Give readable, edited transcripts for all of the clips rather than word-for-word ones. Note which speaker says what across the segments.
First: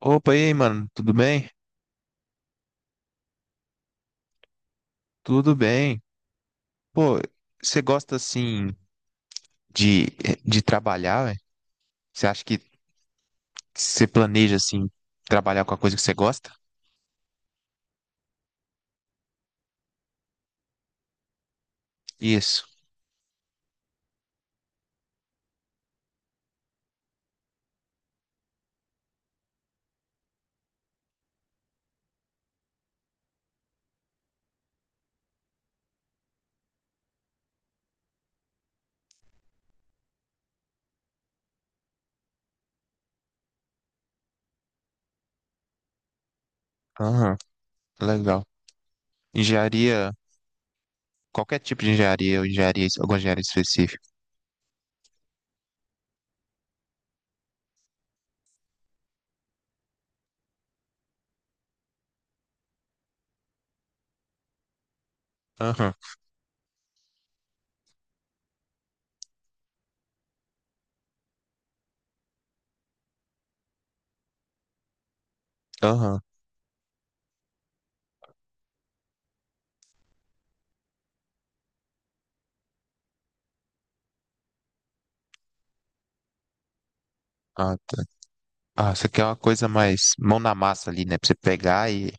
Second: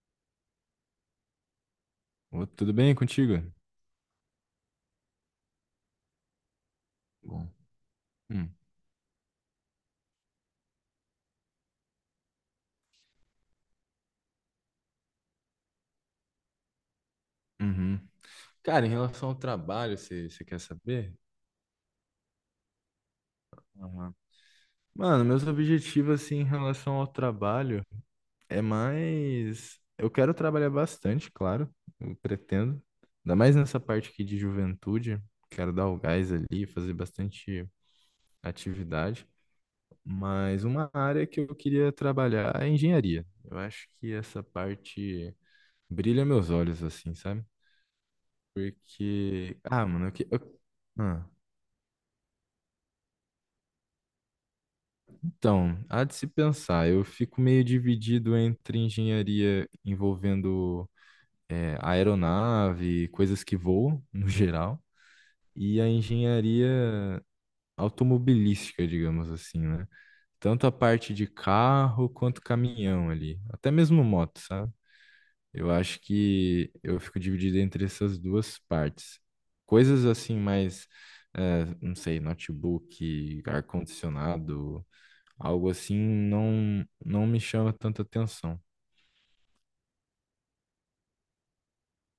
Speaker 1: Opa, e aí, mano, tudo bem?
Speaker 2: Ô, tudo bem contigo?
Speaker 1: Tudo bem. Pô,
Speaker 2: Bom.
Speaker 1: você gosta
Speaker 2: Hum,
Speaker 1: assim de, de trabalhar, velho? Você acha que você planeja assim trabalhar com a coisa que você gosta?
Speaker 2: uhum. Cara, em relação ao trabalho, você quer saber?
Speaker 1: Isso.
Speaker 2: Aham. Mano, meus objetivos assim, em relação ao trabalho é mais. Eu quero trabalhar bastante, claro, eu pretendo. Ainda mais nessa parte aqui de juventude. Quero dar o gás ali, fazer bastante atividade. Mas uma área que eu queria trabalhar é engenharia. Eu acho que essa parte brilha meus olhos, assim,
Speaker 1: Aham,
Speaker 2: sabe?
Speaker 1: legal.
Speaker 2: Porque. Ah, mano,
Speaker 1: Engenharia,
Speaker 2: ah.
Speaker 1: qualquer tipo de engenharia, ou engenharia, alguma engenharia específica.
Speaker 2: Então, há de se pensar, eu fico meio dividido entre engenharia envolvendo aeronave, coisas que voam, no geral, e a
Speaker 1: Aham,
Speaker 2: engenharia automobilística, digamos assim, né? Tanto a parte de carro quanto caminhão ali, até mesmo moto, sabe? Eu acho
Speaker 1: aham.
Speaker 2: que eu fico dividido entre essas duas partes. Coisas assim mais, não sei, notebook, ar-condicionado, algo assim, não, não me chama
Speaker 1: Ah, tá.
Speaker 2: tanta atenção.
Speaker 1: Ah, você quer uma coisa mais mão na massa ali, né? Pra você pegar e,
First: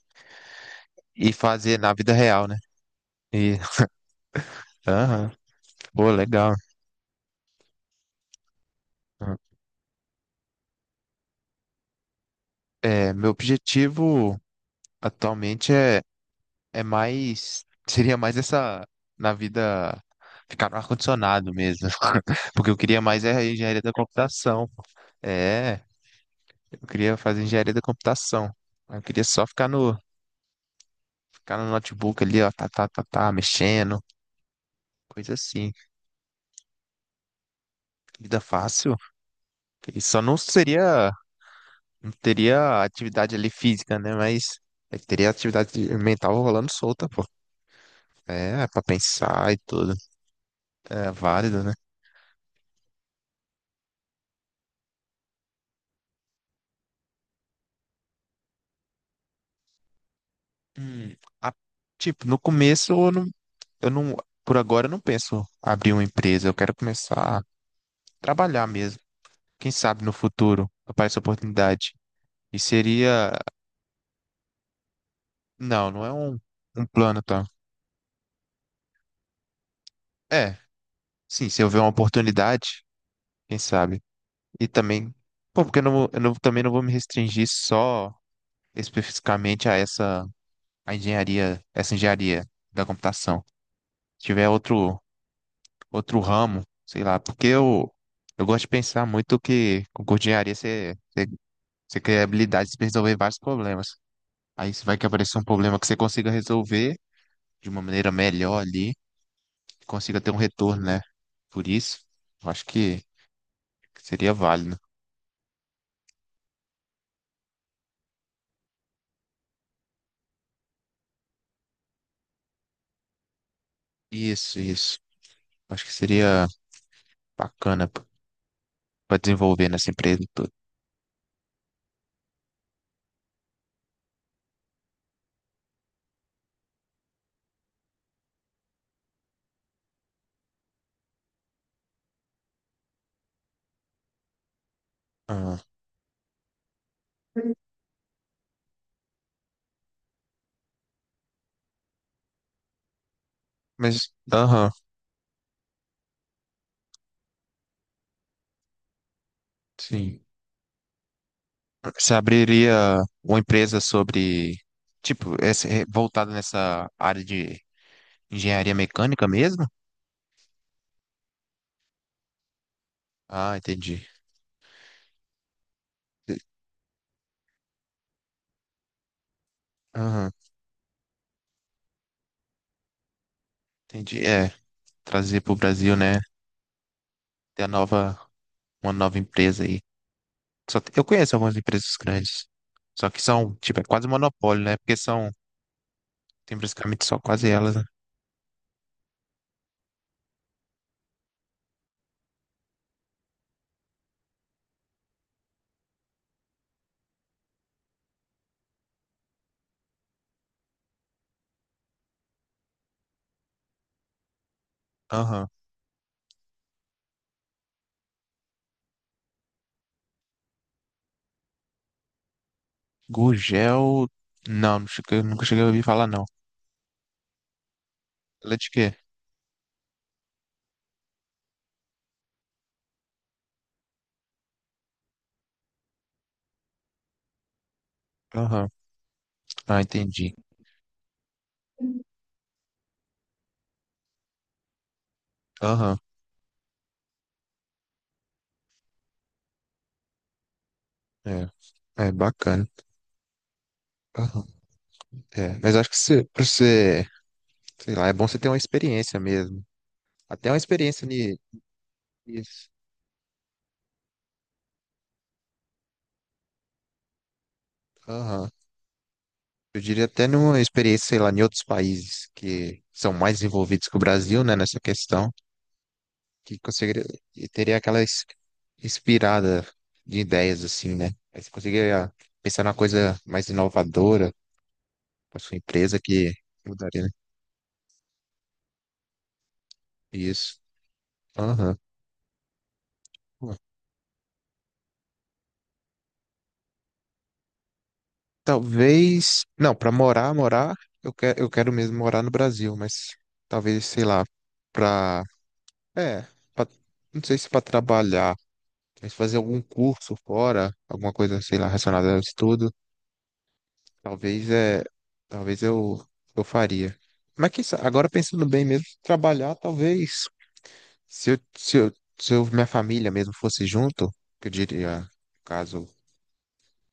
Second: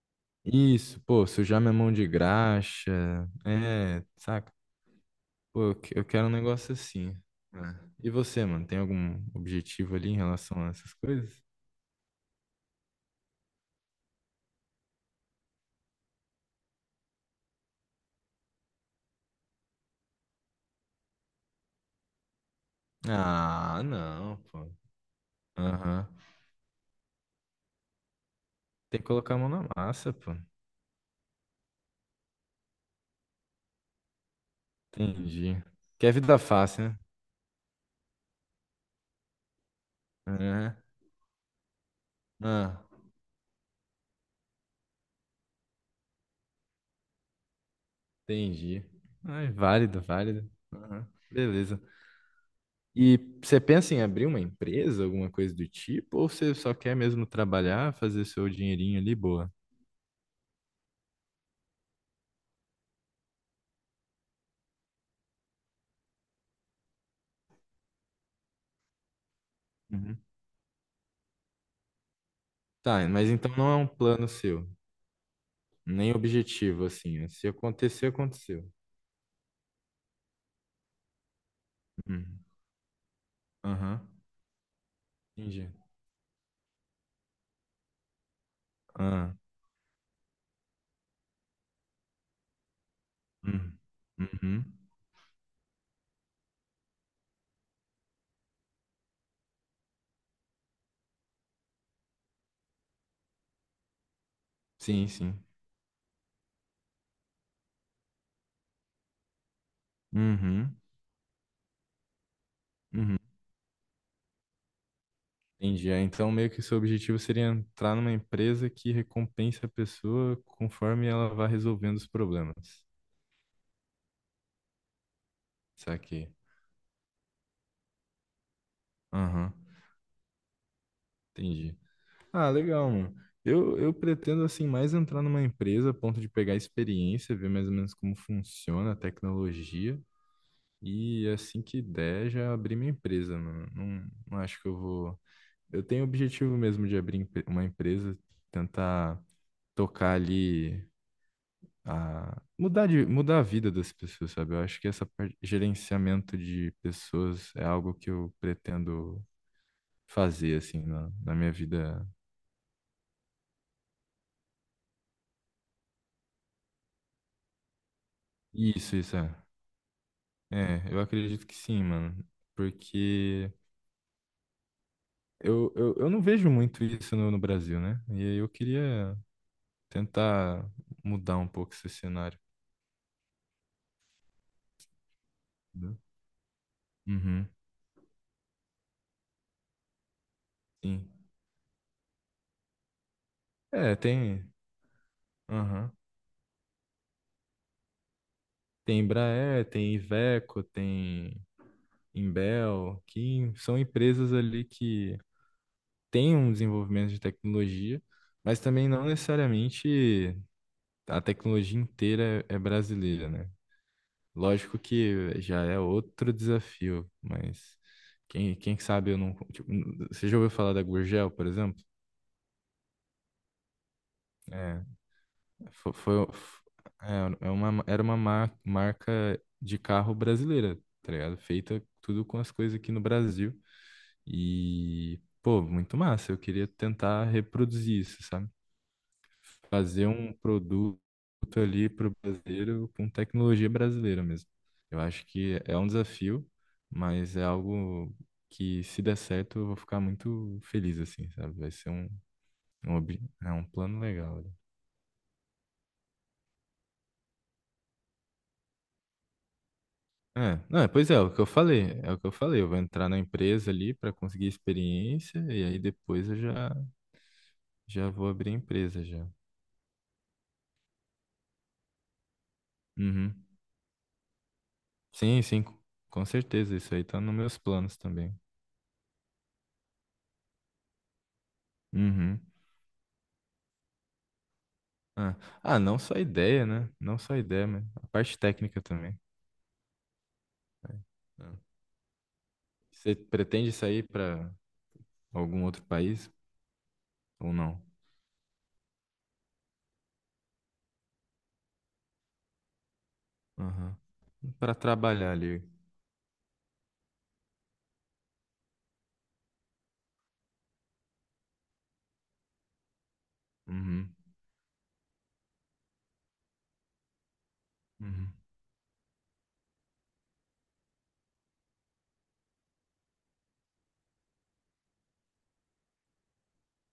Speaker 2: Isso, pô,
Speaker 1: e
Speaker 2: sujar minha
Speaker 1: fazer
Speaker 2: mão
Speaker 1: na
Speaker 2: de
Speaker 1: vida real, né?
Speaker 2: graxa,
Speaker 1: E,
Speaker 2: é, saca?
Speaker 1: aham,
Speaker 2: Pô, eu
Speaker 1: pô,
Speaker 2: quero um
Speaker 1: legal.
Speaker 2: negócio assim, né? E você, mano, tem algum objetivo ali em relação a essas coisas?
Speaker 1: É, meu objetivo atualmente é mais. Seria mais essa. Na vida. Ficar no ar-condicionado mesmo. Porque eu queria mais é a engenharia
Speaker 2: Ah,
Speaker 1: da
Speaker 2: não,
Speaker 1: computação.
Speaker 2: pô.
Speaker 1: É,
Speaker 2: Aham.
Speaker 1: eu queria fazer engenharia da computação.
Speaker 2: Tem
Speaker 1: Eu
Speaker 2: que
Speaker 1: queria
Speaker 2: colocar a
Speaker 1: só
Speaker 2: mão
Speaker 1: ficar
Speaker 2: na
Speaker 1: no,
Speaker 2: massa, pô.
Speaker 1: ficar no notebook ali, ó, tá, tá, tá, tá, mexendo, coisa
Speaker 2: Entendi.
Speaker 1: assim.
Speaker 2: Que é vida fácil, né?
Speaker 1: Vida fácil. E só não
Speaker 2: Aham.
Speaker 1: seria, não
Speaker 2: Ah,
Speaker 1: teria atividade ali física, né? Mas é, que teria atividade mental rolando solta, pô. É, pra
Speaker 2: entendi. Ah,
Speaker 1: pensar
Speaker 2: é
Speaker 1: e tudo.
Speaker 2: válido, válido. Aham.
Speaker 1: É válido, né?
Speaker 2: Beleza. E você pensa em abrir uma empresa, alguma coisa do tipo, ou você só quer mesmo trabalhar, fazer seu dinheirinho ali, boa?
Speaker 1: Hum, a- tipo, no começo eu não, por agora eu não penso abrir uma empresa, eu quero começar a trabalhar mesmo. Quem sabe no
Speaker 2: Uhum.
Speaker 1: futuro aparece oportunidade. E
Speaker 2: Tá, mas
Speaker 1: seria,
Speaker 2: então não é um plano seu,
Speaker 1: não, não é
Speaker 2: nem
Speaker 1: um
Speaker 2: objetivo, assim.
Speaker 1: plano,
Speaker 2: É
Speaker 1: tá?
Speaker 2: se acontecer, aconteceu.
Speaker 1: É, sim, se houver uma
Speaker 2: Uhum.
Speaker 1: oportunidade, quem
Speaker 2: Aham.
Speaker 1: sabe. E também, pô,
Speaker 2: Entendi.
Speaker 1: porque eu não- também não vou me restringir só
Speaker 2: Ah.
Speaker 1: especificamente a essa, a engenharia, essa engenharia da computação.
Speaker 2: Uhum.
Speaker 1: Se tiver
Speaker 2: Uhum.
Speaker 1: outro ramo, sei lá, porque eu gosto de pensar muito que com engenharia você cria habilidades para resolver vários problemas. Aí você vai que
Speaker 2: Sim,
Speaker 1: aparecer
Speaker 2: sim.
Speaker 1: um problema que você consiga resolver de uma maneira melhor ali, consiga ter um
Speaker 2: Uhum.
Speaker 1: retorno, né? Por isso, eu acho que
Speaker 2: Uhum.
Speaker 1: seria válido.
Speaker 2: Entendi. É, então, meio que o seu objetivo seria entrar numa empresa que recompense a pessoa conforme ela vai resolvendo os problemas.
Speaker 1: Isso, isso. Acho que
Speaker 2: Saquei.
Speaker 1: seria bacana para
Speaker 2: Aham,
Speaker 1: desenvolver nessa empresa e tudo.
Speaker 2: entendi. Ah, legal, mano. Eu pretendo, assim, mais entrar numa empresa a ponto de pegar experiência, ver mais ou menos como funciona a tecnologia e, assim que der, já abrir minha empresa, mano. Não, não acho que eu vou...
Speaker 1: Ah,
Speaker 2: Eu tenho o objetivo mesmo de uma empresa, tentar tocar ali a mudar a vida das
Speaker 1: mas,
Speaker 2: pessoas, sabe? Eu
Speaker 1: aham,
Speaker 2: acho que essa parte, gerenciamento de pessoas é algo que eu pretendo
Speaker 1: sim.
Speaker 2: fazer, assim, na minha vida.
Speaker 1: Você abriria uma empresa sobre, tipo, esse, voltada nessa área de engenharia
Speaker 2: Isso
Speaker 1: mecânica
Speaker 2: é.
Speaker 1: mesmo?
Speaker 2: É, eu acredito que sim, mano. Porque
Speaker 1: Ah, entendi.
Speaker 2: eu não vejo muito isso no Brasil, né? E aí eu queria
Speaker 1: Aham,
Speaker 2: tentar mudar um pouco esse cenário,
Speaker 1: entendi. É, trazer para o Brasil,
Speaker 2: entendeu?
Speaker 1: né?
Speaker 2: Uhum,
Speaker 1: Ter a nova uma nova empresa aí. Só que eu
Speaker 2: sim.
Speaker 1: conheço algumas empresas grandes, só que são, tipo, é
Speaker 2: É,
Speaker 1: quase
Speaker 2: tem.
Speaker 1: monopólio, né? Porque são,
Speaker 2: Aham.
Speaker 1: tem basicamente só quase elas, né?
Speaker 2: Tem Embraer, tem Iveco, tem Imbel, que são empresas ali que têm um desenvolvimento de tecnologia, mas também não necessariamente a tecnologia inteira é brasileira, né? Lógico que
Speaker 1: Aham.
Speaker 2: já é outro desafio, mas quem sabe eu não. Tipo, você já ouviu falar da Gurgel, por exemplo?
Speaker 1: Gugel, não,
Speaker 2: É,
Speaker 1: não cheguei- nunca cheguei a ouvir
Speaker 2: fo-
Speaker 1: falar,
Speaker 2: foi,
Speaker 1: não.
Speaker 2: f- é, é uma, era uma mar-
Speaker 1: Ela é de quê?
Speaker 2: marca de carro brasileira, tá ligado? Feita tudo com as coisas aqui no Brasil. E, pô, muito massa. Eu queria tentar reproduzir isso, sabe?
Speaker 1: Aham. Ah,
Speaker 2: Fazer um
Speaker 1: entendi.
Speaker 2: produto ali pro brasileiro com tecnologia brasileira mesmo. Eu acho que é um
Speaker 1: Aham.
Speaker 2: desafio, mas é algo que, se der certo, eu vou ficar muito feliz, assim,
Speaker 1: É,
Speaker 2: sabe? Vai ser um,
Speaker 1: é bacana.
Speaker 2: um, ob- É um plano legal,
Speaker 1: Aham.
Speaker 2: né?
Speaker 1: É, mas acho que você, pra você, sei lá, é bom você ter uma experiência mesmo. Até uma
Speaker 2: É, não, é,
Speaker 1: experiência
Speaker 2: pois é, é o que eu falei, é o que eu falei. Eu
Speaker 1: nisso.
Speaker 2: vou entrar na empresa ali para conseguir experiência e aí depois já vou
Speaker 1: Aham.
Speaker 2: abrir a empresa já.
Speaker 1: Eu diria até numa experiência, sei lá, em outros países que são mais
Speaker 2: Uhum.
Speaker 1: envolvidos que o Brasil, né, nessa questão,
Speaker 2: Sim, sim, com
Speaker 1: que
Speaker 2: certeza. Isso
Speaker 1: conseguiria,
Speaker 2: aí tá nos
Speaker 1: e
Speaker 2: meus
Speaker 1: teria
Speaker 2: planos
Speaker 1: aquela
Speaker 2: também.
Speaker 1: inspirada de ideias, assim, né? Aí você conseguiria
Speaker 2: Uhum.
Speaker 1: pensar numa coisa mais inovadora
Speaker 2: Ah,
Speaker 1: para sua
Speaker 2: ah,
Speaker 1: empresa
Speaker 2: não só
Speaker 1: que
Speaker 2: ideia, né?
Speaker 1: mudaria, né?
Speaker 2: Não só ideia, mas a parte técnica também.
Speaker 1: Isso.
Speaker 2: É. Ah.
Speaker 1: Aham.
Speaker 2: Você
Speaker 1: Pô,
Speaker 2: pretende sair para algum outro país ou não?
Speaker 1: talvez, não, para morar, morar, eu quero mesmo morar no Brasil, mas talvez,
Speaker 2: Aham.
Speaker 1: sei lá,
Speaker 2: Para
Speaker 1: para,
Speaker 2: trabalhar ali.
Speaker 1: é, pra- não sei se para trabalhar. Quer fazer algum curso fora, alguma coisa, sei lá, relacionada ao estudo,
Speaker 2: Uhum.
Speaker 1: talvez é, talvez eu faria. Mas agora
Speaker 2: Uhum.
Speaker 1: pensando bem mesmo, trabalhar, talvez, se eu, se eu, se eu- minha família mesmo fosse junto, que eu diria, no caso,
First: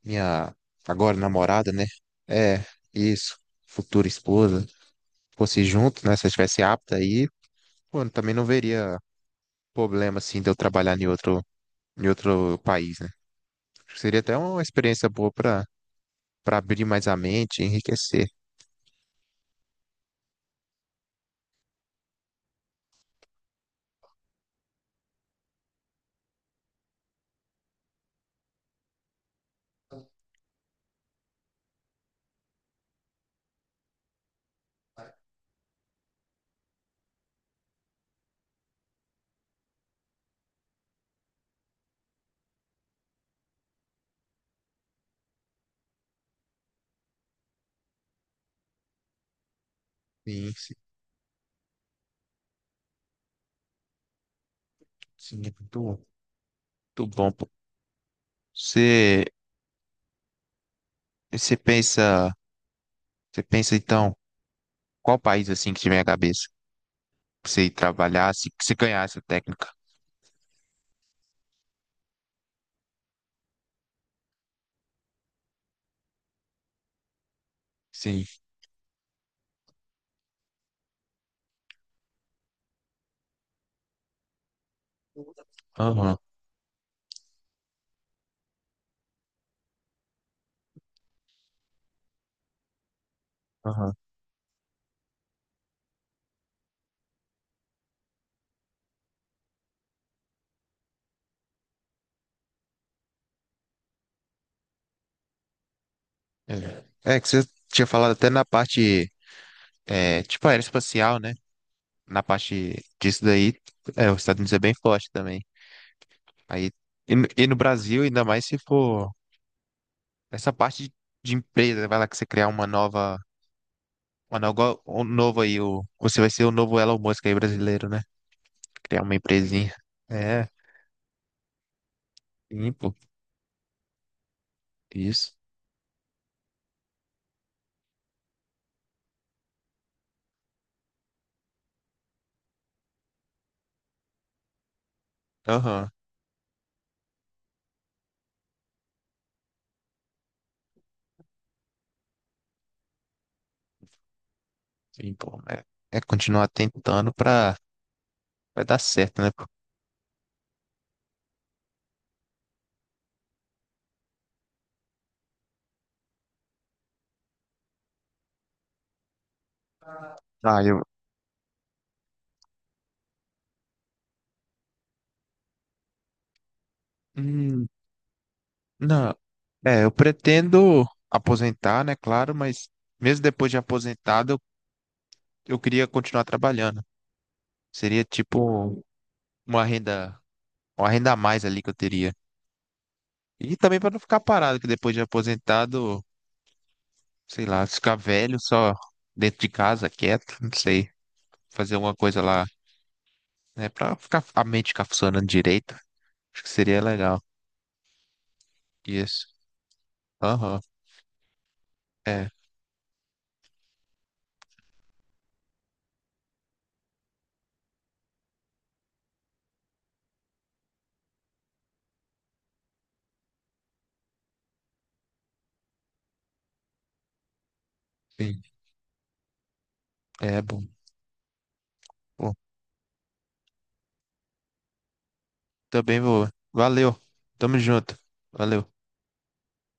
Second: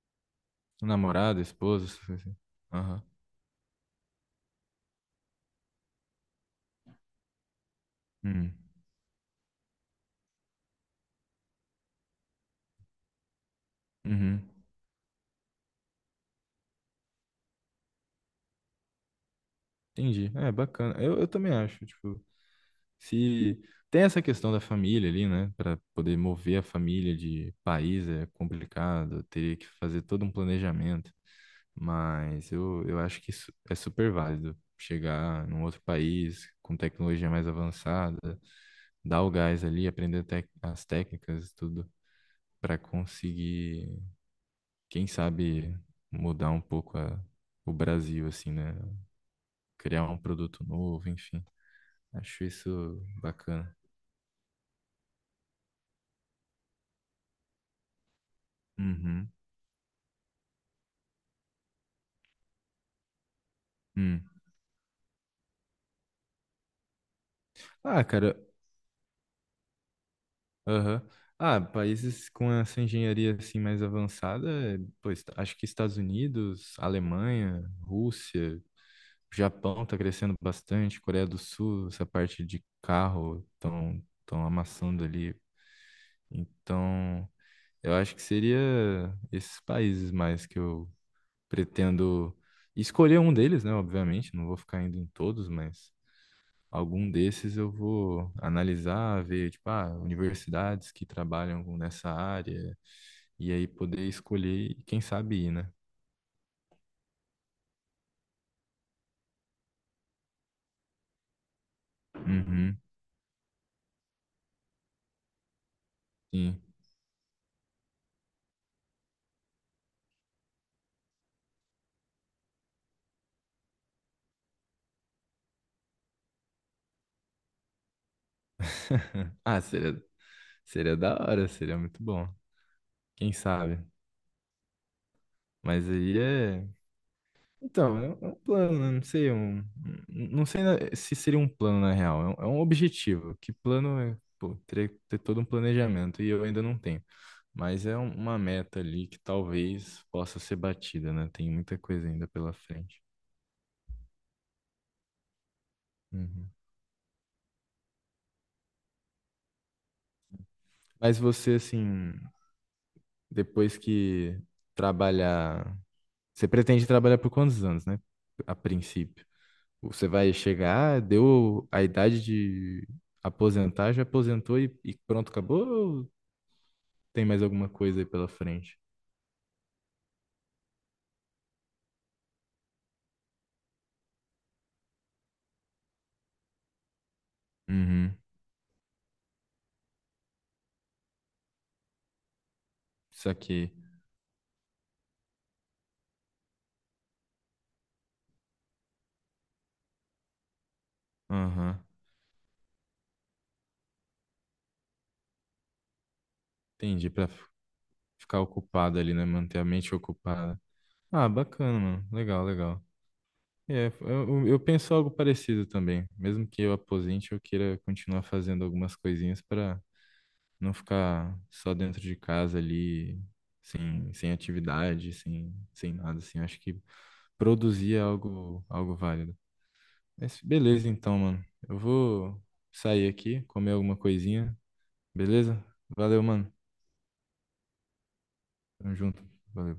Speaker 1: minha agora
Speaker 2: Namorada,
Speaker 1: namorada, né?
Speaker 2: esposa, essas coisas assim.
Speaker 1: É,
Speaker 2: Aham.
Speaker 1: isso, futura esposa, fosse junto, né? Se eu estivesse apta aí, pô, eu também não
Speaker 2: Uhum.
Speaker 1: veria problema, assim, de eu trabalhar em outro país, né? Acho que seria até
Speaker 2: Uhum.
Speaker 1: uma experiência boa para abrir mais a mente, enriquecer.
Speaker 2: Entendi. É, bacana. Eu também acho. Tipo, se tem essa questão da família ali, né? Para poder mover a família de país é complicado, teria que fazer todo um planejamento. Mas eu acho que isso é super válido. Chegar num outro país com tecnologia mais avançada, dar o gás ali, aprender as técnicas e tudo, para conseguir, quem sabe, mudar um pouco a- o Brasil, assim, né? Criar um
Speaker 1: Sim,
Speaker 2: produto
Speaker 1: sim,
Speaker 2: novo, enfim. Acho isso bacana.
Speaker 1: sim, é muito, muito bom, pô. Você,
Speaker 2: Uhum.
Speaker 1: você pensa, você pensa então,
Speaker 2: Hum.
Speaker 1: qual país assim que tiver a cabeça? Pra você ir
Speaker 2: Ah,
Speaker 1: trabalhar,
Speaker 2: cara,
Speaker 1: se ganhar essa técnica.
Speaker 2: aham. Ah, países com essa engenharia assim mais avançada, é, pois acho que Estados Unidos, Alemanha,
Speaker 1: Sim.
Speaker 2: Rússia, Japão tá crescendo bastante, Coreia do Sul, essa parte de carro tão amassando ali.
Speaker 1: Aham,
Speaker 2: Então, eu acho que seria esses países mais que eu pretendo escolher um deles, né?
Speaker 1: aham.
Speaker 2: Obviamente, não vou ficar indo em todos, mas algum desses eu vou analisar, ver, tipo, ah, universidades nessa área, e aí poder escolher e quem sabe ir, né?
Speaker 1: É. É que você tinha falado até na parte, tipo aeroespacial, né? Na
Speaker 2: Uhum,
Speaker 1: parte disso daí, os Estados Unidos é bem forte também.
Speaker 2: sim.
Speaker 1: Aí, e no Brasil, ainda mais se for. Essa parte de empresa, vai lá que você criar uma nova um novo aí, você vai ser o novo Elon Musk aí brasileiro, né? Criar uma
Speaker 2: Ah,
Speaker 1: empresinha. É,
Speaker 2: seria da hora, seria muito bom.
Speaker 1: sim, pô,
Speaker 2: Quem sabe?
Speaker 1: isso.
Speaker 2: Mas aí é. Então, é um plano, né? Não sei, não sei se seria um plano na real, é um objetivo. Que plano é, pô, ter todo um
Speaker 1: Aham,
Speaker 2: planejamento e eu ainda não tenho. Mas é uma meta ali que talvez possa ser batida, né? Tem muita coisa ainda pela frente.
Speaker 1: sim, pô. É continuar
Speaker 2: Uhum.
Speaker 1: tentando pra, vai dar certo, né, pô?
Speaker 2: Mas você, assim, depois que trabalhar, você pretende trabalhar por quantos anos, né? A princípio. Você vai
Speaker 1: Ah,
Speaker 2: chegar, deu a idade de aposentar, já aposentou e pronto, acabou? Ou tem mais
Speaker 1: hum,
Speaker 2: alguma coisa aí pela frente?
Speaker 1: não, eu pretendo aposentar, né, claro, mas mesmo depois de aposentado, eu queria continuar trabalhando. Seria
Speaker 2: Uhum.
Speaker 1: tipo uma renda, uma renda a mais ali que eu teria.
Speaker 2: Isso
Speaker 1: E
Speaker 2: aqui.
Speaker 1: também para não ficar parado, que depois de aposentado, sei lá, ficar velho só dentro de casa, quieto, não sei, fazer
Speaker 2: Aham.
Speaker 1: alguma coisa lá, né, para ficar a mente ficar funcionando direito. Acho que seria
Speaker 2: Entendi.
Speaker 1: legal.
Speaker 2: Pra ficar ocupado ali, né?
Speaker 1: Isso.
Speaker 2: Manter a mente ocupada.
Speaker 1: Aham.
Speaker 2: Ah, bacana, mano.
Speaker 1: É,
Speaker 2: Legal, legal. É, eu penso algo parecido também. Mesmo que eu aposente, eu queira continuar fazendo algumas coisinhas para não ficar só dentro de casa ali, sem, sem atividade, sem, sem nada, assim. Eu acho que produzir é
Speaker 1: sim.
Speaker 2: algo, algo válido. Mas
Speaker 1: É bom.
Speaker 2: beleza, então, mano. Eu
Speaker 1: Bom,
Speaker 2: vou sair aqui, comer alguma coisinha, beleza?
Speaker 1: também
Speaker 2: Valeu,
Speaker 1: vou.
Speaker 2: mano.
Speaker 1: Valeu. Tamo junto. Valeu.
Speaker 2: Tamo junto. Valeu.